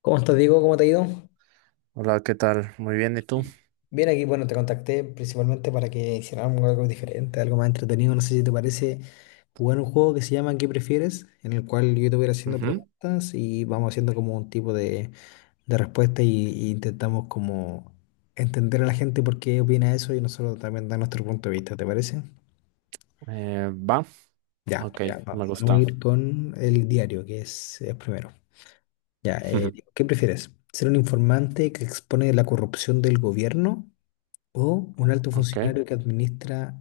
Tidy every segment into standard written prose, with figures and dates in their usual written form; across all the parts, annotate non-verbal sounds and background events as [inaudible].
¿Cómo estás, Diego? ¿Cómo te ha ido? Hola, ¿qué tal? Muy bien, ¿y tú? Bien, aquí, bueno, te contacté principalmente para que hiciéramos algo diferente, algo más entretenido. No sé si te parece jugar un juego que se llama ¿qué prefieres? En el cual yo te voy a ir haciendo Ujú. preguntas y vamos haciendo como un tipo de respuesta y intentamos como entender a la gente por qué opina eso y nosotros también dar nuestro punto de vista, ¿te parece? Va, Ya, ok, ya, me vamos a gusta. ir con el diario, que es primero. Ya, [laughs] ¿qué prefieres? ¿Ser un informante que expone la corrupción del gobierno? ¿O un alto Ok, funcionario que administra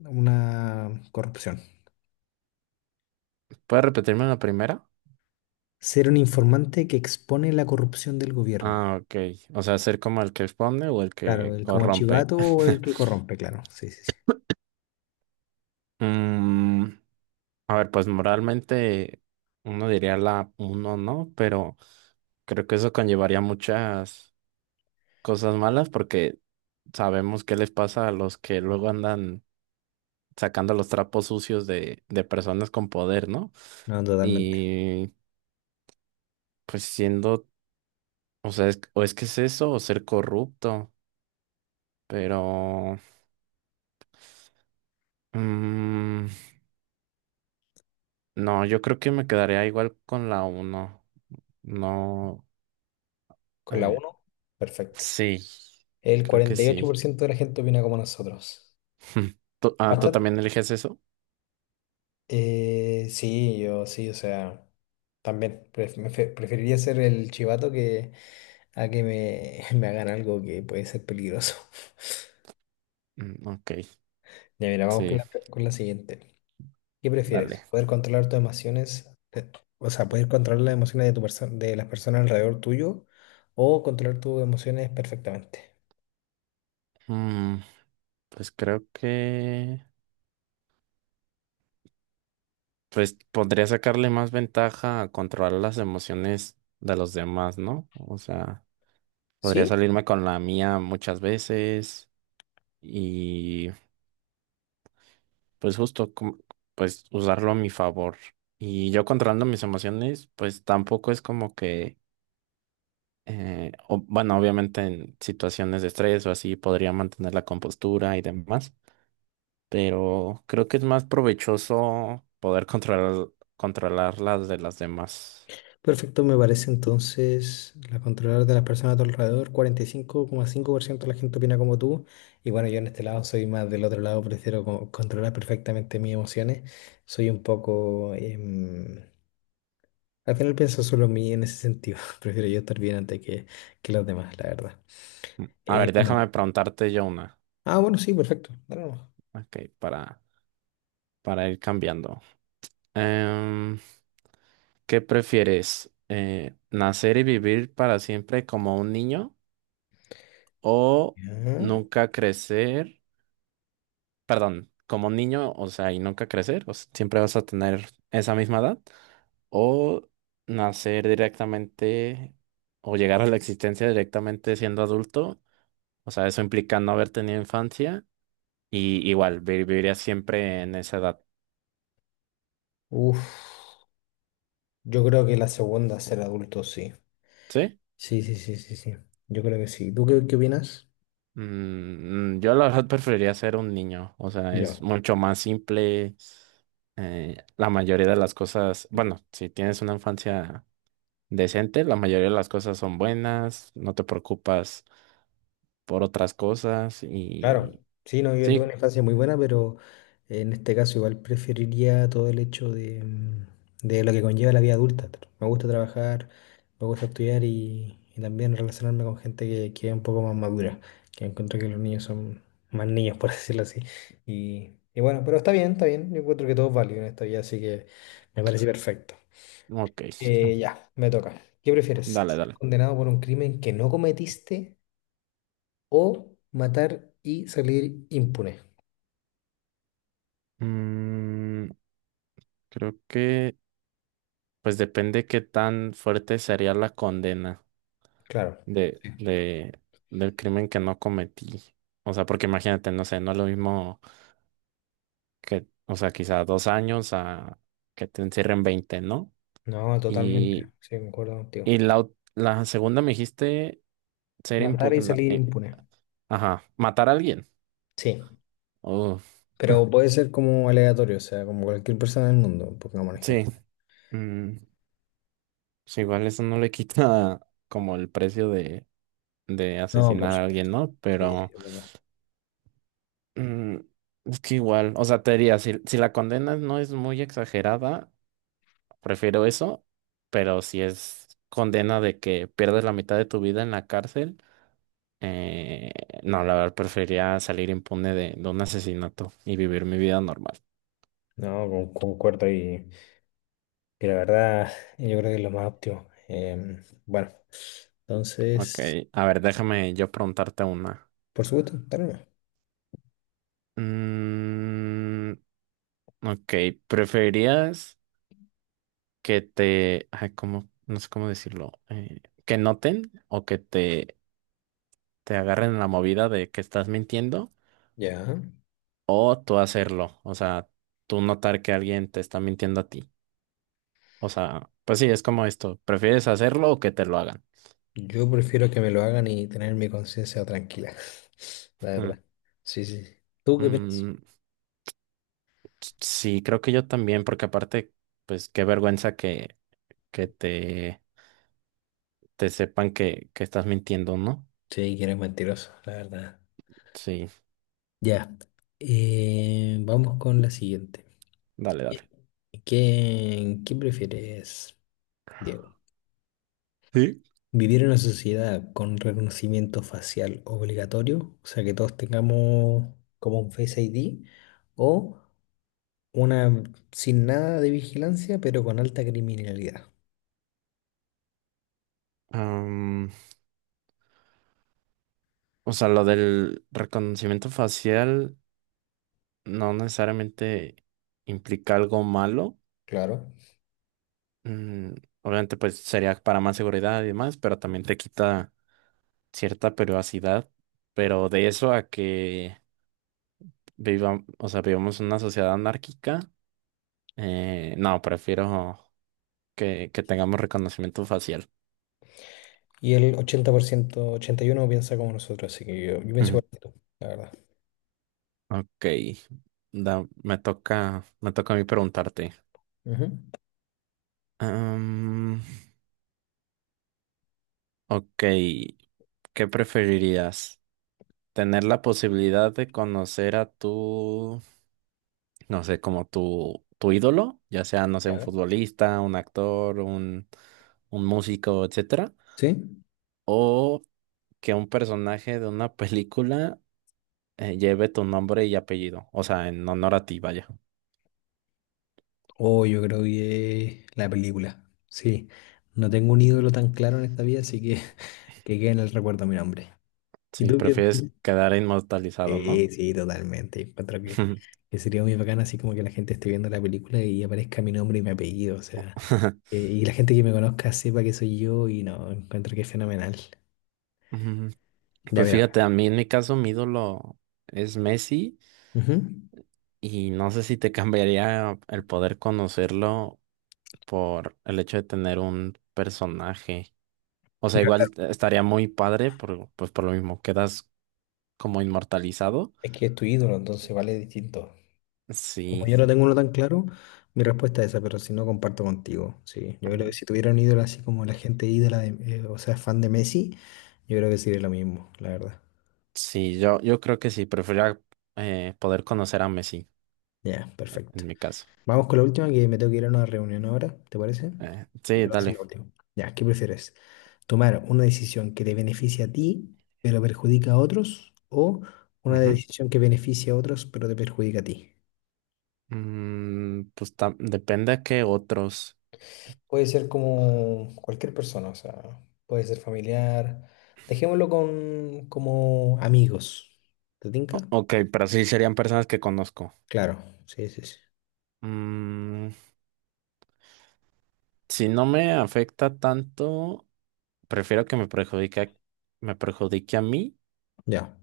una corrupción? ¿puedes repetirme la primera? Ser un informante que expone la corrupción del gobierno. Ah, ok, o sea, ser como el que expone o el Claro, que el como corrompe. chivato o el que [laughs] corrompe, claro. Sí, sí, sí. Mm, a ver, pues moralmente uno diría la uno, ¿no? Pero creo que eso conllevaría muchas cosas malas porque sabemos qué les pasa a los que luego andan sacando los trapos sucios de personas con poder, ¿no? No, totalmente. Y pues siendo, o sea, o es que es eso, o ser corrupto, pero... mm, no, yo creo que me quedaría igual con la uno. No, Con la eh, uno, perfecto. sí, El creo que cuarenta y ocho sí. por ciento de la gente opina como nosotros. [laughs] ¿Tú, ¿tú Bastante. también eliges eso? Sí, yo sí, o sea, también preferiría ser el chivato, que a que me, [laughs] me hagan algo que puede ser peligroso. [laughs] Mm, ok, Ya, mira, vamos con sí, la, con la siguiente. ¿Qué prefieres? dale. ¿Poder controlar tus emociones, o sea, poder controlar las emociones de de las personas alrededor tuyo, o controlar tus emociones perfectamente? Mm, pues creo que... pues podría sacarle más ventaja a controlar las emociones de los demás, ¿no? O sea, podría ¿Sí? salirme con la mía muchas veces y... pues justo, pues usarlo a mi favor. Y yo controlando mis emociones, pues tampoco es como que, bueno, obviamente en situaciones de estrés o así podría mantener la compostura y demás, pero creo que es más provechoso poder controlar, controlar las de las demás. Perfecto, me parece entonces la controlar de las personas a tu alrededor. 45,5% de la gente opina como tú. Y bueno, yo en este lado soy más del otro lado, prefiero controlar perfectamente mis emociones. Soy un poco. Al final pienso solo en mí en ese sentido. [laughs] Prefiero yo estar bien antes que los demás, la verdad. Mm, a ver, déjame Bueno. preguntarte yo una, Ah, bueno, sí, perfecto. Dale nomás. ok, para ir cambiando. Em, ¿Qué prefieres? ¿Nacer y vivir para siempre como un niño? O Ya. nunca crecer, perdón, como niño, o sea, y nunca crecer, o sea, siempre vas a tener esa misma edad, o nacer directamente o llegar a la existencia directamente siendo adulto, o sea, eso implica no haber tenido infancia y igual viviría siempre en esa edad, Uf, yo creo que la segunda, ser adulto, sí. ¿sí? Sí, sí, sí, sí, sí. Yo creo que sí. ¿Tú qué opinas? Yo la verdad preferiría ser un niño, o sea, es Ya. mucho más simple. La mayoría de las cosas, bueno, si tienes una infancia decente, la mayoría de las cosas son buenas, no te preocupas por otras cosas Claro, y sí, no, yo tuve sí, una infancia muy buena, pero en este caso igual preferiría todo el hecho de lo que conlleva la vida adulta. Me gusta trabajar, me gusta estudiar y también relacionarme con gente que es un poco más madura, que encuentro que los niños son más niños, por [laughs] decirlo así. Y bueno, pero está bien, yo encuentro que todo es válido en esta vida, así que me parece perfecto. ok, Ya, me toca. ¿Qué prefieres? dale, ¿Ser dale. condenado por un crimen que no cometiste o matar y salir impune? Mm, Creo que pues depende qué tan fuerte sería la condena Claro, de, de, del crimen que no cometí. O sea, porque imagínate, no sé, no es lo mismo que, o sea, quizá 2 años a que te encierren 20, ¿no? no, Y, totalmente, sí, concuerdo y contigo. la, la segunda me dijiste ser Matar y impugna, salir impune, ajá, matar a alguien. sí, Oh, [laughs] pero puede ser como aleatorio, o sea, como cualquier persona del mundo, pongamos un sí. ejemplo. mm, pues igual eso no le quita [laughs] como el precio de No, por asesinar a supuesto, alguien, ¿no? sí, sí, Pero es verdad. mm, es que igual, o sea, te diría, si la condena no es muy exagerada, prefiero eso, pero si es condena de que pierdes la mitad de tu vida en la cárcel, eh, no, la verdad, preferiría salir impune de un asesinato y vivir mi vida normal. No, concuerdo y la verdad, yo creo que es lo más óptimo. Bueno, Ok, entonces, a ver, déjame yo preguntarte una. por supuesto, dale nomás. Mm, ok, ¿preferirías que te, ay, cómo- no sé cómo decirlo, que noten o que te agarren en la movida de que estás mintiendo Ya, o tú hacerlo? O sea, tú notar que alguien te está mintiendo a ti. O sea, pues sí, es como esto, ¿prefieres hacerlo o que te lo hagan? yo prefiero que me lo hagan y tener mi conciencia tranquila, [laughs] la Mm, verdad. Sí, sí. ¿Tú qué piensas? mm, sí, creo que yo también, porque aparte, pues qué vergüenza que te sepan que estás mintiendo, ¿no? Sí, que eres mentiroso, la verdad. Sí, Ya, vamos con la siguiente. dale, Eh, dale. qué prefieres, Diego? Sí. ¿Vivir en una sociedad con reconocimiento facial obligatorio? O sea, que todos tengamos como un Face ID, o una sin nada de vigilancia, pero con alta criminalidad. O sea, lo del reconocimiento facial no necesariamente implica algo malo. Claro. Mm, Obviamente, pues sería para más seguridad y demás, pero también te quita cierta privacidad. Pero de eso a que viva, o sea, vivamos en una sociedad anárquica, no, prefiero que tengamos reconocimiento facial. Y el 80%, 81 piensa como nosotros, así que yo pienso Ujú. igual que tú, la verdad. Ok, me toca a mí preguntarte. Ujú. Am, ok, ¿qué preferirías? Tener la posibilidad de conocer a tu, no sé, como tu ídolo, ya sea, no sé, un Ya. futbolista, un actor, un músico, etcétera, ¿Sí? o que un personaje de una [laughs] película lleve tu nombre y apellido, o sea, en honor a ti, vaya. Oh, yo creo que la película. Sí, no tengo un ídolo tan claro en esta vida, así que [laughs] que quede en el recuerdo mi nombre. ¿Y ¿Si tú qué prefieres prefieres? quedar inmortalizado, no? Sí, sí, totalmente. Encuentro que sería muy bacán así como que la gente esté viendo la película y aparezca mi nombre y mi apellido, o sea, [laughs] y la gente que me conozca sepa que soy yo y no, encuentro que es fenomenal. Mm, Ya, pues mira. fíjate, a mí en mi caso mi ídolo es Messi Ujú. y no sé si te cambiaría el poder conocerlo por el hecho de tener un personaje. O sea, Ya, igual claro, estaría muy padre, por, pues por lo mismo, quedas como inmortalizado. es que es tu ídolo, entonces vale distinto. Como Sí, yo no tengo uno tan claro, mi respuesta es esa, pero si no, comparto contigo. Sí, yo creo que ujú. si tuviera un ídolo así como la gente ídola, o sea, fan de Messi, yo creo que sería lo mismo, la verdad. Sí, yo creo que sí, preferiría poder conocer a Messi, Ya, perfecto. en mi caso. Vamos con la última, que me tengo que ir a una reunión ahora, ¿te parece? Te Sí, voy a hacer dale. la última. Ya, ¿qué prefieres? ¿Tomar una decisión que te beneficia a ti, pero perjudica a otros? ¿O una Ujú. decisión que beneficia a otros, pero te perjudica a ti? Mm, pues depende a qué otros. Puede ser como cualquier persona, o sea, puede ser familiar. Dejémoslo con como amigos. ¿Te tinca? Ok, pero sí serían personas que conozco. Claro, sí, sí, sí. Mm, si no me afecta tanto, prefiero que me perjudique a mí Ya,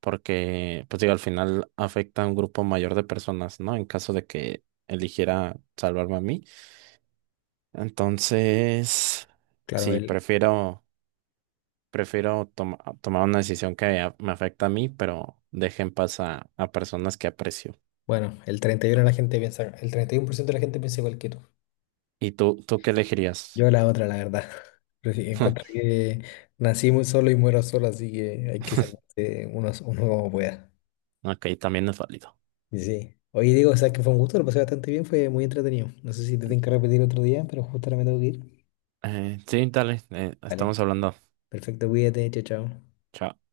porque, pues digo, al final afecta a un grupo mayor de personas, ¿no? En caso de que eligiera salvarme a mí. Entonces, claro, sí, el, prefiero, prefiero tomar una decisión que me afecta a mí, pero deje en paz a personas que aprecio. bueno, el 31 de la gente piensa, el 31% de la gente piensa igual que tú. ¿Y tú qué elegirías? Yo la otra, la verdad. [laughs] Encuentro [laughs] que nací muy solo y muero solo, así que hay que salvarse uno como pueda. Ok, también es válido. Y sí. Oye, digo, o sea, que fue un gusto, lo pasé bastante bien, fue muy entretenido. No sé si te tengo que repetir otro día, pero justo ahora me tengo que ir. Sí, dale, estamos Vale. hablando. Perfecto, cuídate, chao, chao. Chao.